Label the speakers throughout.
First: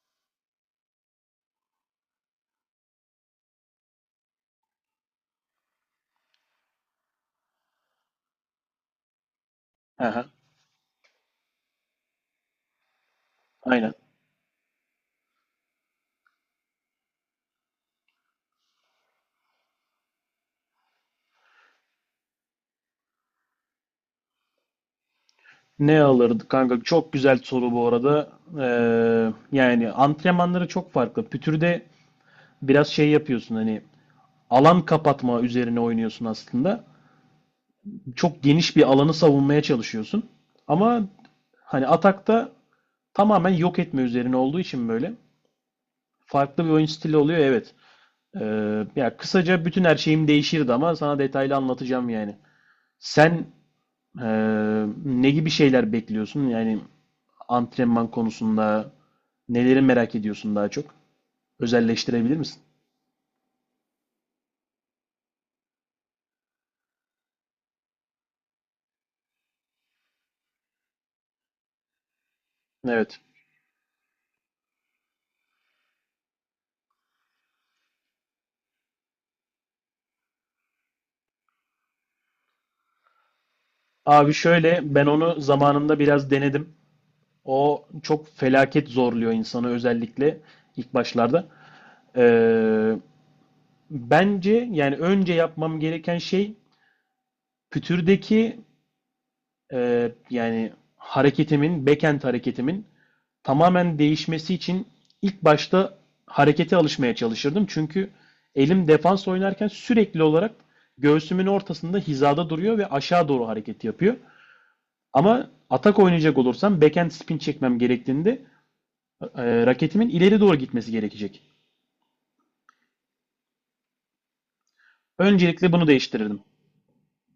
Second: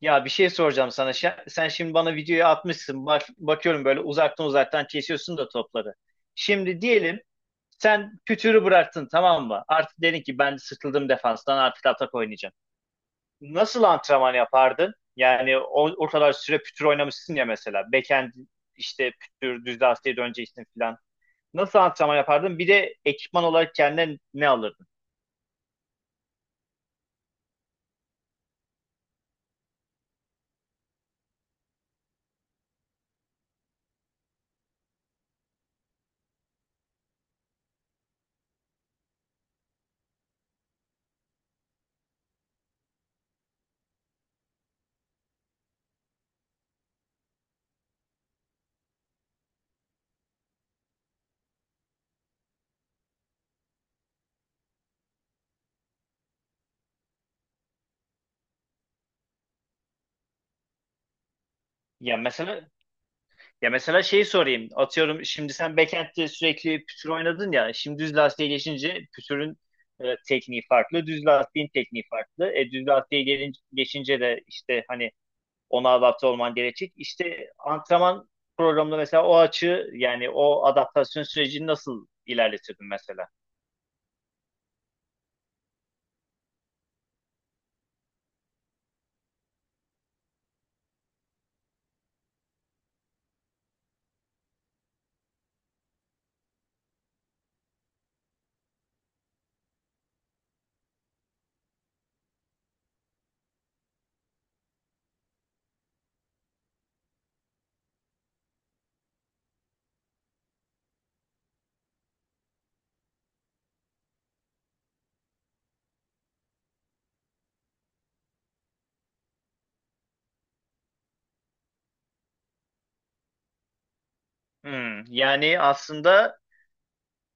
Speaker 1: Ya bir şey soracağım sana. Sen şimdi bana videoyu atmışsın. Bak, bakıyorum böyle uzaktan uzaktan kesiyorsun da topları. Şimdi diyelim sen pütürü bıraktın, tamam mı? Artık dedin
Speaker 2: Aha,
Speaker 1: ki ben sıkıldım defanstan, artık atak oynayacağım. Nasıl
Speaker 2: aynen.
Speaker 1: antrenman yapardın? Yani o kadar süre pütür oynamışsın ya, mesela. Backhand işte, pütür, düz lastiğe döneceksin falan. Nasıl antrenman yapardın? Bir de ekipman olarak kendine ne alırdın?
Speaker 2: Ne alırdı kanka? Çok güzel soru bu arada. Ee, Yani antrenmanları çok farklı. Pütür'de biraz şey yapıyorsun, hani alan kapatma üzerine oynuyorsun aslında. Çok geniş bir alanı savunmaya çalışıyorsun. Ama hani atakta tamamen yok etme üzerine olduğu için böyle farklı bir oyun stili oluyor, evet. Ya kısaca bütün her şeyim değişirdi ama sana detaylı anlatacağım yani. Sen ne gibi şeyler bekliyorsun? Yani antrenman konusunda neleri merak ediyorsun daha çok?
Speaker 1: Ya
Speaker 2: Özelleştirebilir misin?
Speaker 1: mesela, ya mesela şeyi sorayım. Atıyorum, şimdi sen backend'de sürekli pütür oynadın ya. Şimdi düz lastiğe geçince pütürün tekniği farklı. Düz lastiğin tekniği farklı. Düz
Speaker 2: Evet.
Speaker 1: lastiğe gelince, geçince de işte hani ona adapte olman gerekecek. İşte antrenman programında mesela o açı, yani o adaptasyon sürecini nasıl ilerletirdin mesela?
Speaker 2: Abi şöyle, ben onu zamanında biraz denedim. O çok felaket zorluyor insanı, özellikle ilk başlarda. Ee, Bence yani önce yapmam gereken şey pütürdeki yani hareketimin, backend hareketimin tamamen değişmesi için ilk başta harekete alışmaya çalışırdım. Çünkü elim defans oynarken sürekli olarak göğsümün ortasında hizada duruyor ve aşağı doğru hareket yapıyor. Ama atak oynayacak olursam backhand spin çekmem gerektiğinde raketimin ileri doğru gitmesi gerekecek.
Speaker 1: Hmm, yani
Speaker 2: Öncelikle bunu
Speaker 1: aslında,
Speaker 2: değiştirirdim.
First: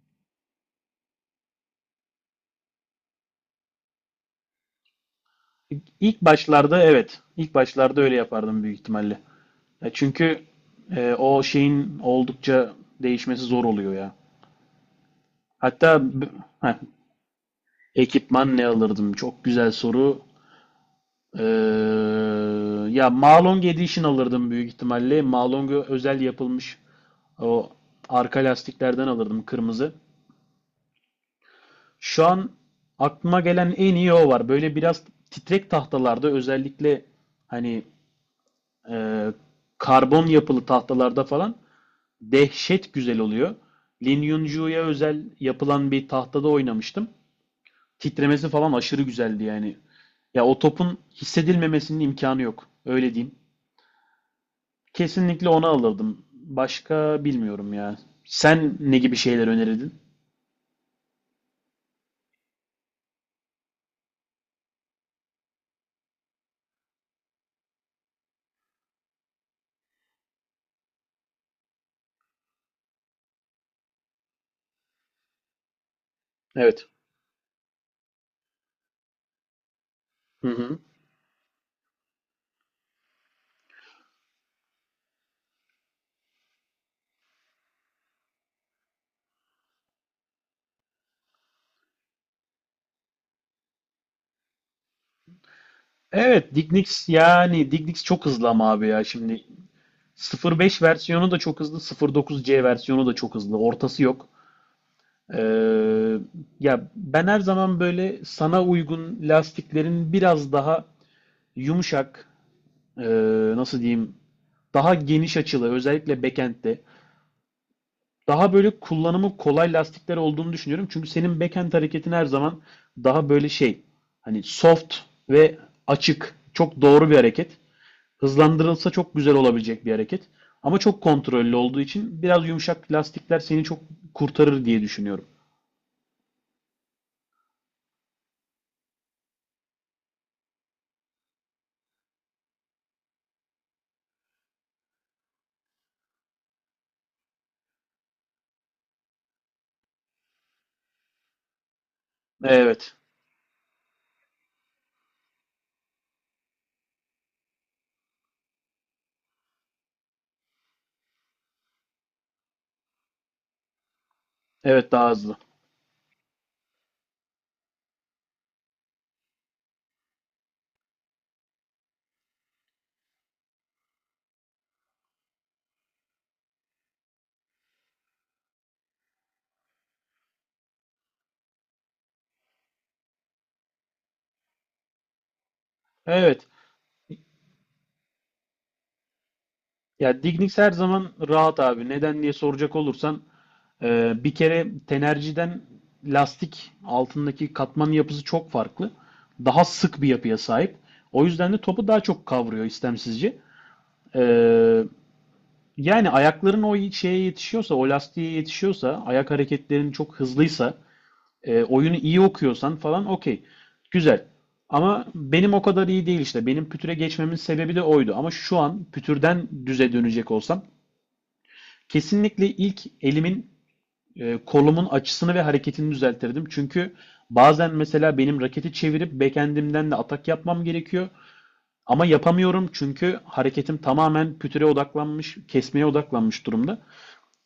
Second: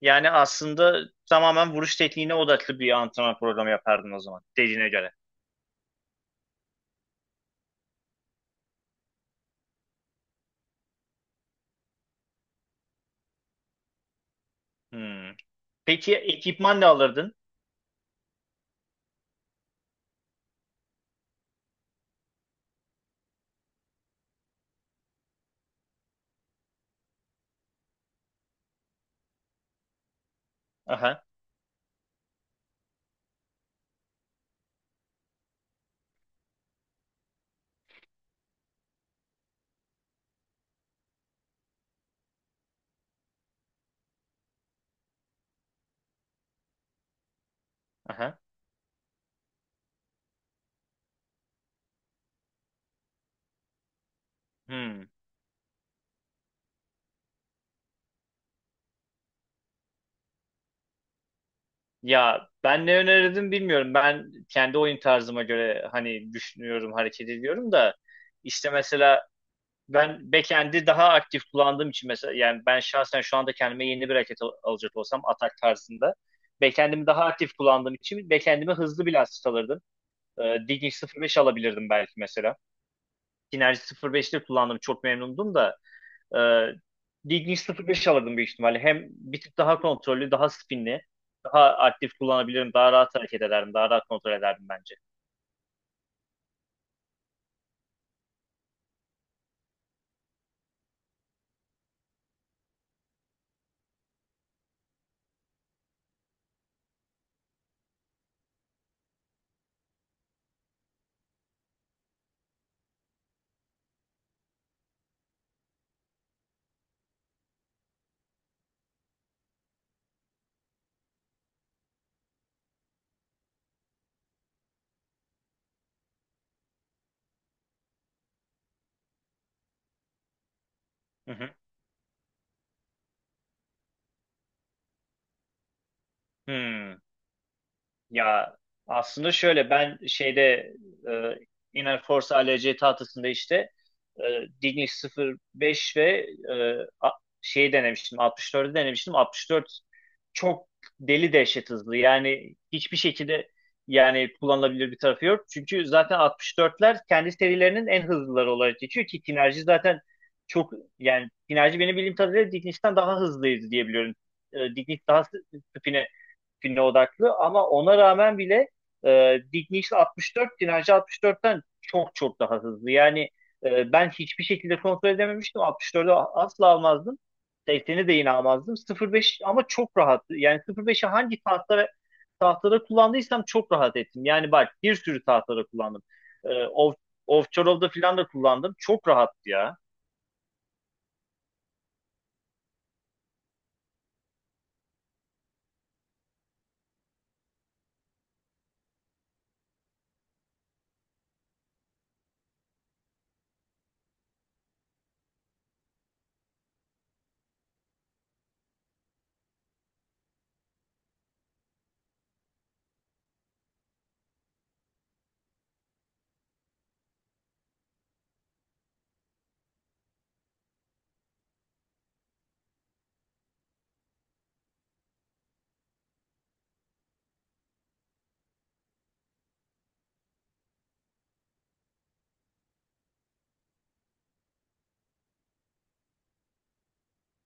Speaker 1: yani aslında tamamen vuruş tekniğine odaklı bir antrenman programı yapardın o zaman dediğine göre.
Speaker 2: İlk başlarda evet, ilk başlarda öyle yapardım büyük ihtimalle. Çünkü o şeyin oldukça değişmesi zor oluyor ya.
Speaker 1: Hmm.
Speaker 2: Hatta
Speaker 1: Peki
Speaker 2: heh,
Speaker 1: ekipman ne alırdın?
Speaker 2: ekipman ne alırdım? Çok güzel soru. Ee, Ya Malong Edition alırdım büyük ihtimalle. Malong'a özel yapılmış o arka lastiklerden alırdım, kırmızı.
Speaker 1: Aha.
Speaker 2: Şu an aklıma gelen en iyi o var. Böyle biraz titrek tahtalarda, özellikle hani e, karbon yapılı tahtalarda falan dehşet güzel oluyor. Lin Yunju'ya özel yapılan bir tahtada oynamıştım.
Speaker 1: Aha.
Speaker 2: Titremesi falan aşırı güzeldi yani. Ya o topun hissedilmemesinin imkanı yok. Öyle diyeyim.
Speaker 1: Hmm.
Speaker 2: Kesinlikle onu alırdım. Başka bilmiyorum ya. Sen ne gibi şeyler önerirdin?
Speaker 1: Ya ben ne önerirdim bilmiyorum. Ben kendi oyun tarzıma göre hani düşünüyorum, hareket ediyorum da işte mesela ben backend'i daha aktif kullandığım için, mesela yani ben şahsen şu anda kendime yeni bir hareket alacak olsam atak tarzında
Speaker 2: Evet.
Speaker 1: backend'imi daha aktif kullandığım için backend'ime hızlı bir lastik alırdım.
Speaker 2: Hı hı.
Speaker 1: Digging 05 alabilirdim belki mesela. Synergy 05'te kullandım, çok memnundum da Ee, Diggs 0.5 alırdım büyük ihtimalle. Hem bir tık daha kontrollü, daha spinli, daha aktif kullanabilirim, daha rahat hareket ederdim, daha rahat kontrol ederdim bence.
Speaker 2: Evet, Dignics, yani Dignics çok hızlı ama abi ya şimdi 0.5 versiyonu da çok hızlı, 0.9C versiyonu da çok hızlı. Ortası yok. Ee, Ya ben her zaman böyle sana uygun lastiklerin biraz daha yumuşak, nasıl diyeyim, daha geniş açılı, özellikle backend'de daha böyle kullanımı kolay lastikler olduğunu düşünüyorum. Çünkü senin backhand hareketin her zaman daha böyle şey, hani soft ve açık. Çok doğru bir hareket. Hızlandırılsa çok güzel olabilecek bir hareket. Ama çok
Speaker 1: Hı hı.
Speaker 2: kontrollü olduğu için biraz yumuşak lastikler seni çok kurtarır diye düşünüyorum.
Speaker 1: Hmm. Ya aslında şöyle, ben şeyde e, Inner Force ALC tahtasında işte e, Dignic 05 ve şeyi denemiştim, 64'ü denemiştim. 64 çok deli dehşet hızlı, yani
Speaker 2: Evet.
Speaker 1: hiçbir şekilde, yani kullanılabilir bir tarafı yok. Çünkü zaten 64'ler kendi serilerinin en hızlıları olarak geçiyor ki Kinerji zaten çok, yani Kinerji benim bildiğim kadarıyla Dignic'ten daha hızlıydı diye biliyorum.
Speaker 2: Evet,
Speaker 1: Dignic
Speaker 2: daha
Speaker 1: daha
Speaker 2: hızlı.
Speaker 1: spin'e güne odaklı, ama ona rağmen bile Dick Nichols 64 Dinarcı 64'ten çok çok daha hızlı. Yani ben hiçbir şekilde kontrol edememiştim. 64'ü asla almazdım. 80'i de yine almazdım. 05 ama çok rahat. Yani 05'i hangi tahtada kullandıysam çok rahat ettim. Yani bak, bir sürü tahtada kullandım.
Speaker 2: Evet.
Speaker 1: E, off, Ovçarov'da falan da kullandım. Çok rahattı ya.
Speaker 2: Ya Dignics her zaman rahat abi. Neden diye soracak olursan bir kere tenerciden lastik altındaki katmanın yapısı çok farklı. Daha sık bir yapıya sahip. O yüzden de topu daha çok kavruyor istemsizce. Ee, Yani ayakların o şeye yetişiyorsa, o lastiğe yetişiyorsa, ayak hareketlerin çok hızlıysa, oyunu iyi okuyorsan falan, okey. Güzel. Ama benim o kadar iyi değil işte. Benim pütüre geçmemin sebebi de oydu. Ama şu an pütürden düze dönecek olsam kesinlikle ilk elimin kolumun açısını ve hareketini düzeltirdim. Çünkü bazen mesela benim raketi çevirip backend'imden de atak yapmam gerekiyor. Ama yapamıyorum çünkü hareketim tamamen pütüre odaklanmış, kesmeye odaklanmış durumda.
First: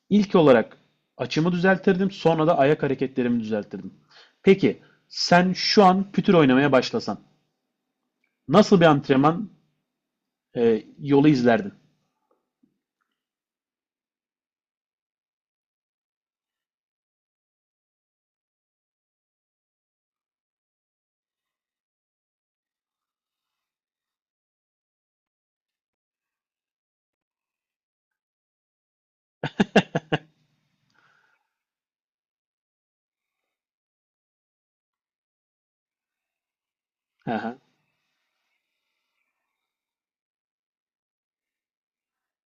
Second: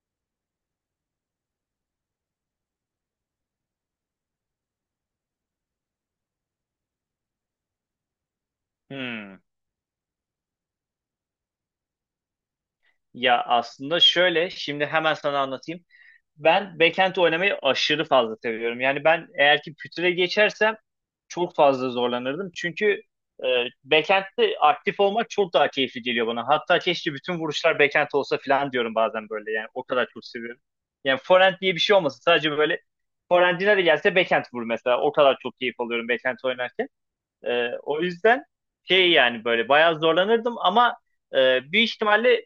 Speaker 2: İlk olarak açımı düzeltirdim, sonra da ayak hareketlerimi düzeltirdim. Peki sen şu an pütür oynamaya başlasan nasıl bir
Speaker 1: Hmm.
Speaker 2: antrenman yolu izlerdin?
Speaker 1: Ya aslında şöyle, şimdi hemen sana anlatayım. Ben backend oynamayı aşırı fazla seviyorum. Yani ben eğer ki pütüre geçersem çok fazla zorlanırdım. Çünkü e, backend'de aktif olmak çok daha keyifli geliyor bana. Hatta keşke bütün vuruşlar backend olsa falan diyorum bazen böyle. Yani o kadar çok seviyorum. Yani forend diye bir şey olmasın. Sadece böyle forendine de gelse backend vur mesela. O kadar çok keyif alıyorum backend oynarken.
Speaker 2: Hı
Speaker 1: O yüzden şey, yani böyle bayağı zorlanırdım ama büyük ihtimalle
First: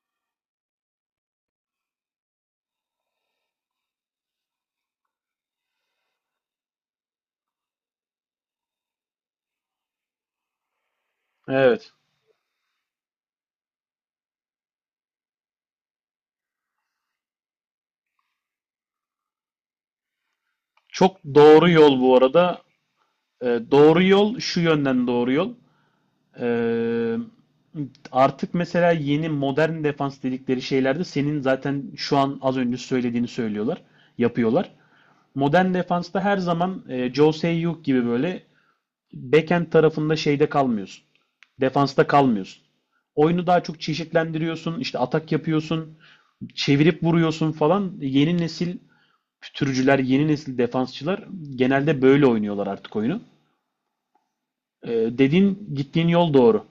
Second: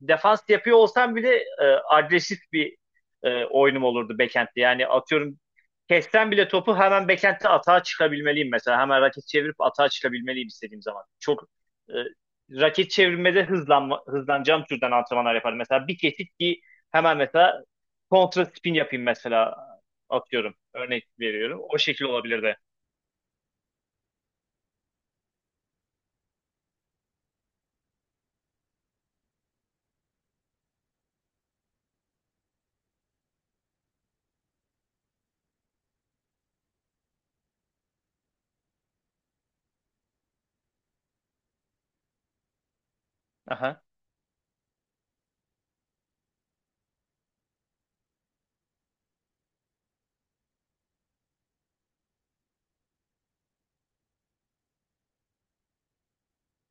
Speaker 1: defans yapıyor olsam bile agresif bir oyunum olurdu backend'de. Yani atıyorum, kessem bile topu hemen backend'de atağa çıkabilmeliyim mesela. Hemen raket çevirip atağa çıkabilmeliyim istediğim zaman. Çok
Speaker 2: evet.
Speaker 1: e, raket çevirmede hızlanma, hızlanacağım türden antrenmanlar yaparım. Mesela bir kesit ki hemen mesela kontra spin yapayım mesela, atıyorum. Örnek
Speaker 2: Çok
Speaker 1: veriyorum.
Speaker 2: doğru
Speaker 1: O
Speaker 2: yol
Speaker 1: şekil
Speaker 2: bu
Speaker 1: olabilir de.
Speaker 2: arada. E, doğru yol şu yönden doğru yol. Ee, Artık mesela yeni modern defans dedikleri şeylerde senin zaten şu an az önce söylediğini söylüyorlar, yapıyorlar. Modern defansta her zaman Jose Sayuk gibi böyle backend tarafında şeyde kalmıyorsun. Defansta kalmıyorsun. Oyunu daha çok
Speaker 1: Aha.
Speaker 2: çeşitlendiriyorsun, işte atak yapıyorsun, çevirip vuruyorsun falan. Yeni nesil türcüler, yeni nesil defansçılar genelde böyle oynuyorlar artık oyunu. Ee, Dediğin gittiğin yol doğru.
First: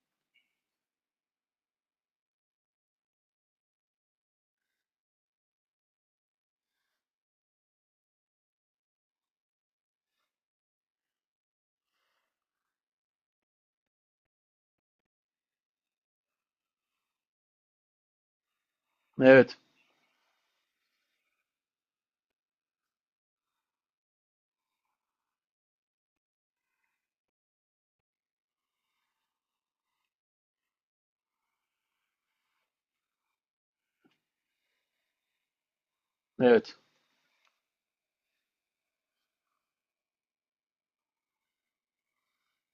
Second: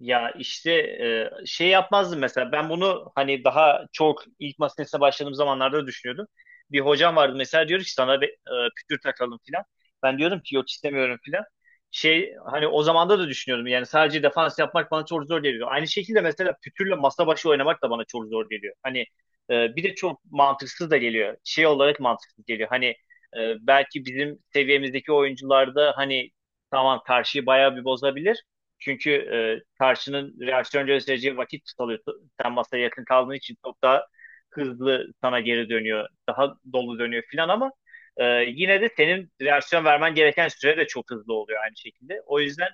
Speaker 1: Ya işte şey yapmazdım mesela, ben bunu hani daha çok ilk masa başladığım zamanlarda düşünüyordum. Bir hocam vardı mesela, diyor ki sana bir pütür takalım filan. Ben diyorum ki yok, istemiyorum filan. Şey, hani o zamanda da düşünüyordum yani sadece defans yapmak bana çok zor geliyor. Aynı şekilde mesela pütürle masa başı oynamak da bana çok zor geliyor. Hani
Speaker 2: Evet,
Speaker 1: bir de çok mantıksız da geliyor. Şey olarak mantıksız geliyor. Hani belki bizim seviyemizdeki oyuncularda hani, tamam, karşıyı bayağı bir bozabilir. Çünkü karşının reaksiyon göstereceği vakit tutalıyor. Sen masaya yakın kaldığın için çok daha hızlı sana geri dönüyor. Daha
Speaker 2: evet.
Speaker 1: dolu dönüyor filan, ama e, yine de senin reaksiyon vermen gereken süre de çok hızlı oluyor aynı şekilde. O yüzden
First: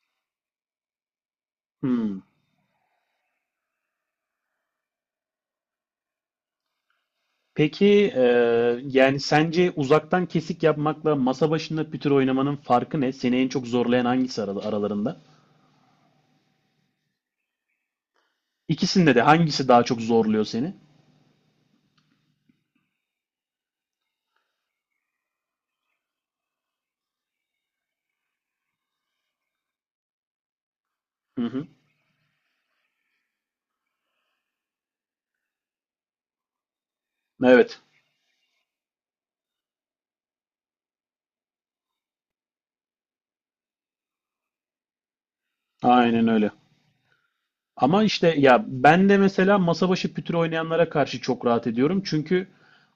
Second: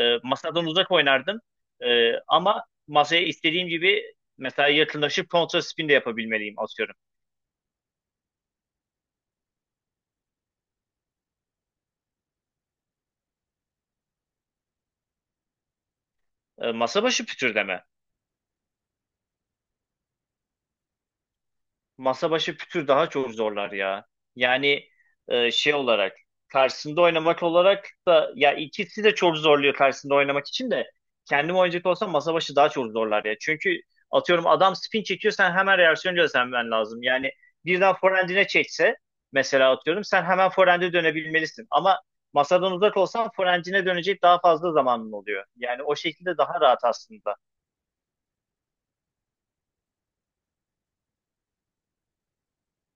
Speaker 1: masadan uzak oynardım.
Speaker 2: Hmm.
Speaker 1: Ama masaya istediğim gibi mesela yakınlaşıp kontra spin de yapabilmeliyim atıyorum.
Speaker 2: Peki yani sence uzaktan kesik yapmakla masa başında pütür oynamanın farkı ne? Seni en çok zorlayan hangisi aralarında?
Speaker 1: Masa başı pütürdeme.
Speaker 2: İkisinde de hangisi daha çok zorluyor seni?
Speaker 1: Masa başı pütür daha çok zorlar ya. Yani şey olarak karşısında oynamak olarak da, ya ikisi de çok zorluyor. Karşısında oynamak için de
Speaker 2: Hı
Speaker 1: kendim
Speaker 2: hı.
Speaker 1: oynayacak olsam masa başı daha çok zorlar ya. Çünkü atıyorum adam spin çekiyor, sen hemen reaksiyon göstermen lazım. Yani
Speaker 2: Evet.
Speaker 1: birden forehand'ine çekse mesela, atıyorum, sen hemen forehand'e dönebilmelisin. Ama masadan uzak olsan forehand'ine dönecek daha fazla zamanın oluyor. Yani o
Speaker 2: Aynen
Speaker 1: şekilde
Speaker 2: öyle.
Speaker 1: daha rahat aslında.
Speaker 2: Ama işte ya ben de mesela masa başı pütür oynayanlara karşı çok rahat ediyorum. Çünkü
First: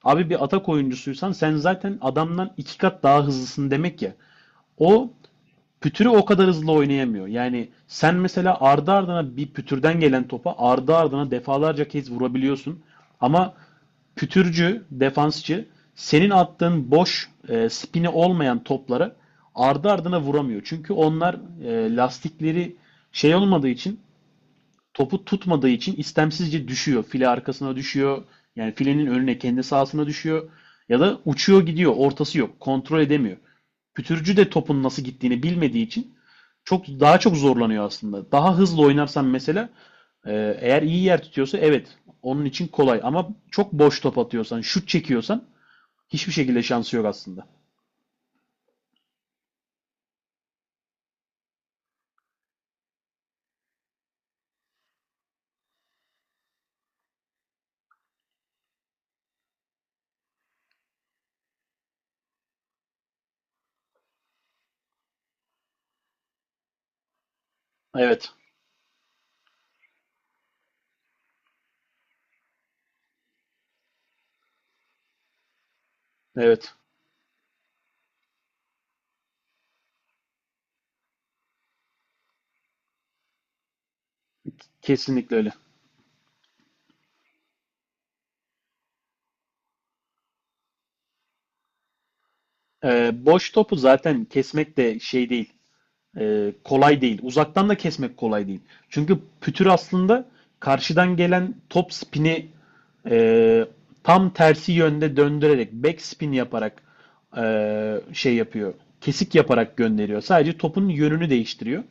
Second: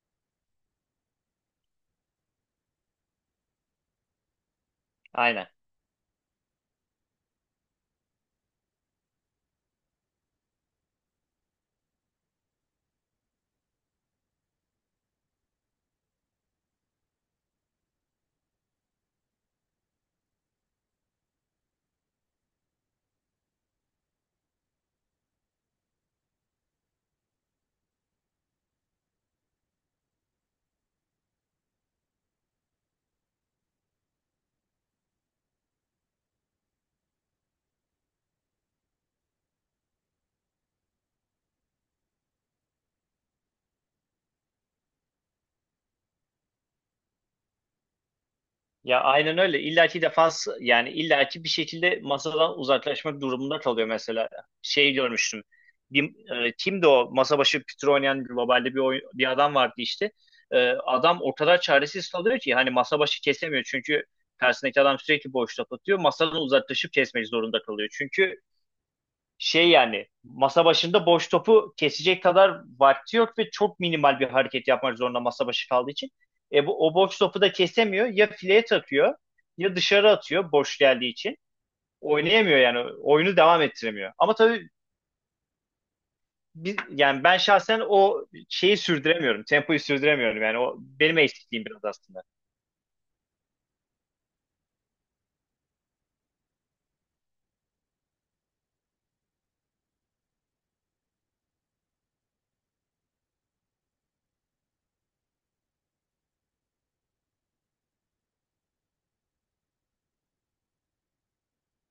Speaker 2: abi, bir atak oyuncusuysan sen zaten adamdan iki kat daha hızlısın demek ya. O
Speaker 1: Aynen.
Speaker 2: pütürü o kadar hızlı oynayamıyor. Yani sen mesela ardı ardına bir pütürden gelen topa ardı ardına defalarca kez vurabiliyorsun. Ama pütürcü, defansçı senin attığın boş spini olmayan toplara ardı ardına vuramıyor. Çünkü onlar lastikleri şey olmadığı için, topu tutmadığı için, istemsizce düşüyor. File arkasına düşüyor. Yani filenin önüne kendi sahasına düşüyor. Ya da uçuyor gidiyor. Ortası yok. Kontrol edemiyor. Pütürcü de topun nasıl gittiğini bilmediği için çok daha çok zorlanıyor aslında. Daha hızlı oynarsan mesela eğer iyi yer tutuyorsa evet, onun için kolay. Ama çok boş top atıyorsan, şut çekiyorsan hiçbir şekilde şansı yok aslında.
Speaker 1: Ya aynen öyle. İllaki defans, yani illaki bir şekilde masadan uzaklaşmak durumunda kalıyor mesela. Şey görmüştüm. Bir, kimdi o masa başı pütür oynayan globalde bir adam vardı işte. Adam o kadar çaresiz kalıyor ki hani masa başı kesemiyor, çünkü karşısındaki adam sürekli boşluk atıyor. Masadan uzaklaşıp kesmek zorunda kalıyor.
Speaker 2: Evet.
Speaker 1: Çünkü şey, yani masa başında boş topu kesecek kadar vakti yok ve çok minimal bir hareket yapmak zorunda masa başı kaldığı için. E
Speaker 2: Evet.
Speaker 1: bu, o boş topu da kesemiyor. Ya fileye takıyor, ya dışarı atıyor boş geldiği için. Oynayamıyor yani. Oyunu devam ettiremiyor. Ama tabii
Speaker 2: Kesinlikle öyle.
Speaker 1: yani ben şahsen o şeyi sürdüremiyorum. Tempoyu sürdüremiyorum. Yani o benim eksikliğim biraz aslında.
Speaker 2: E, boş topu zaten kesmek de şey değil, kolay değil. Uzaktan da kesmek kolay değil. Çünkü pütür aslında karşıdan gelen top spini e, tam tersi yönde döndürerek, back spin yaparak e, şey yapıyor. Kesik yaparak gönderiyor. Sadece topun yönünü değiştiriyor.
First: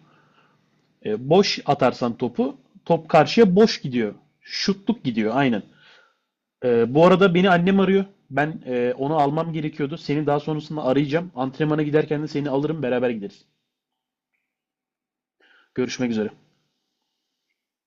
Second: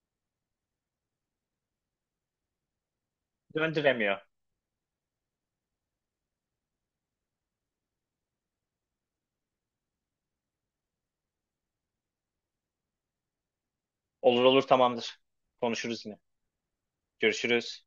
Speaker 2: E, boş atarsan topu, top karşıya boş gidiyor.
Speaker 1: Döndüremiyor.
Speaker 2: Şutluk gidiyor aynen. E, bu arada beni annem arıyor. Ben onu almam gerekiyordu. Seni daha sonrasında arayacağım. Antrenmana giderken de seni alırım, beraber gideriz.
Speaker 1: Olur olur, tamamdır. Konuşuruz
Speaker 2: Görüşmek
Speaker 1: yine.
Speaker 2: üzere.
Speaker 1: Görüşürüz.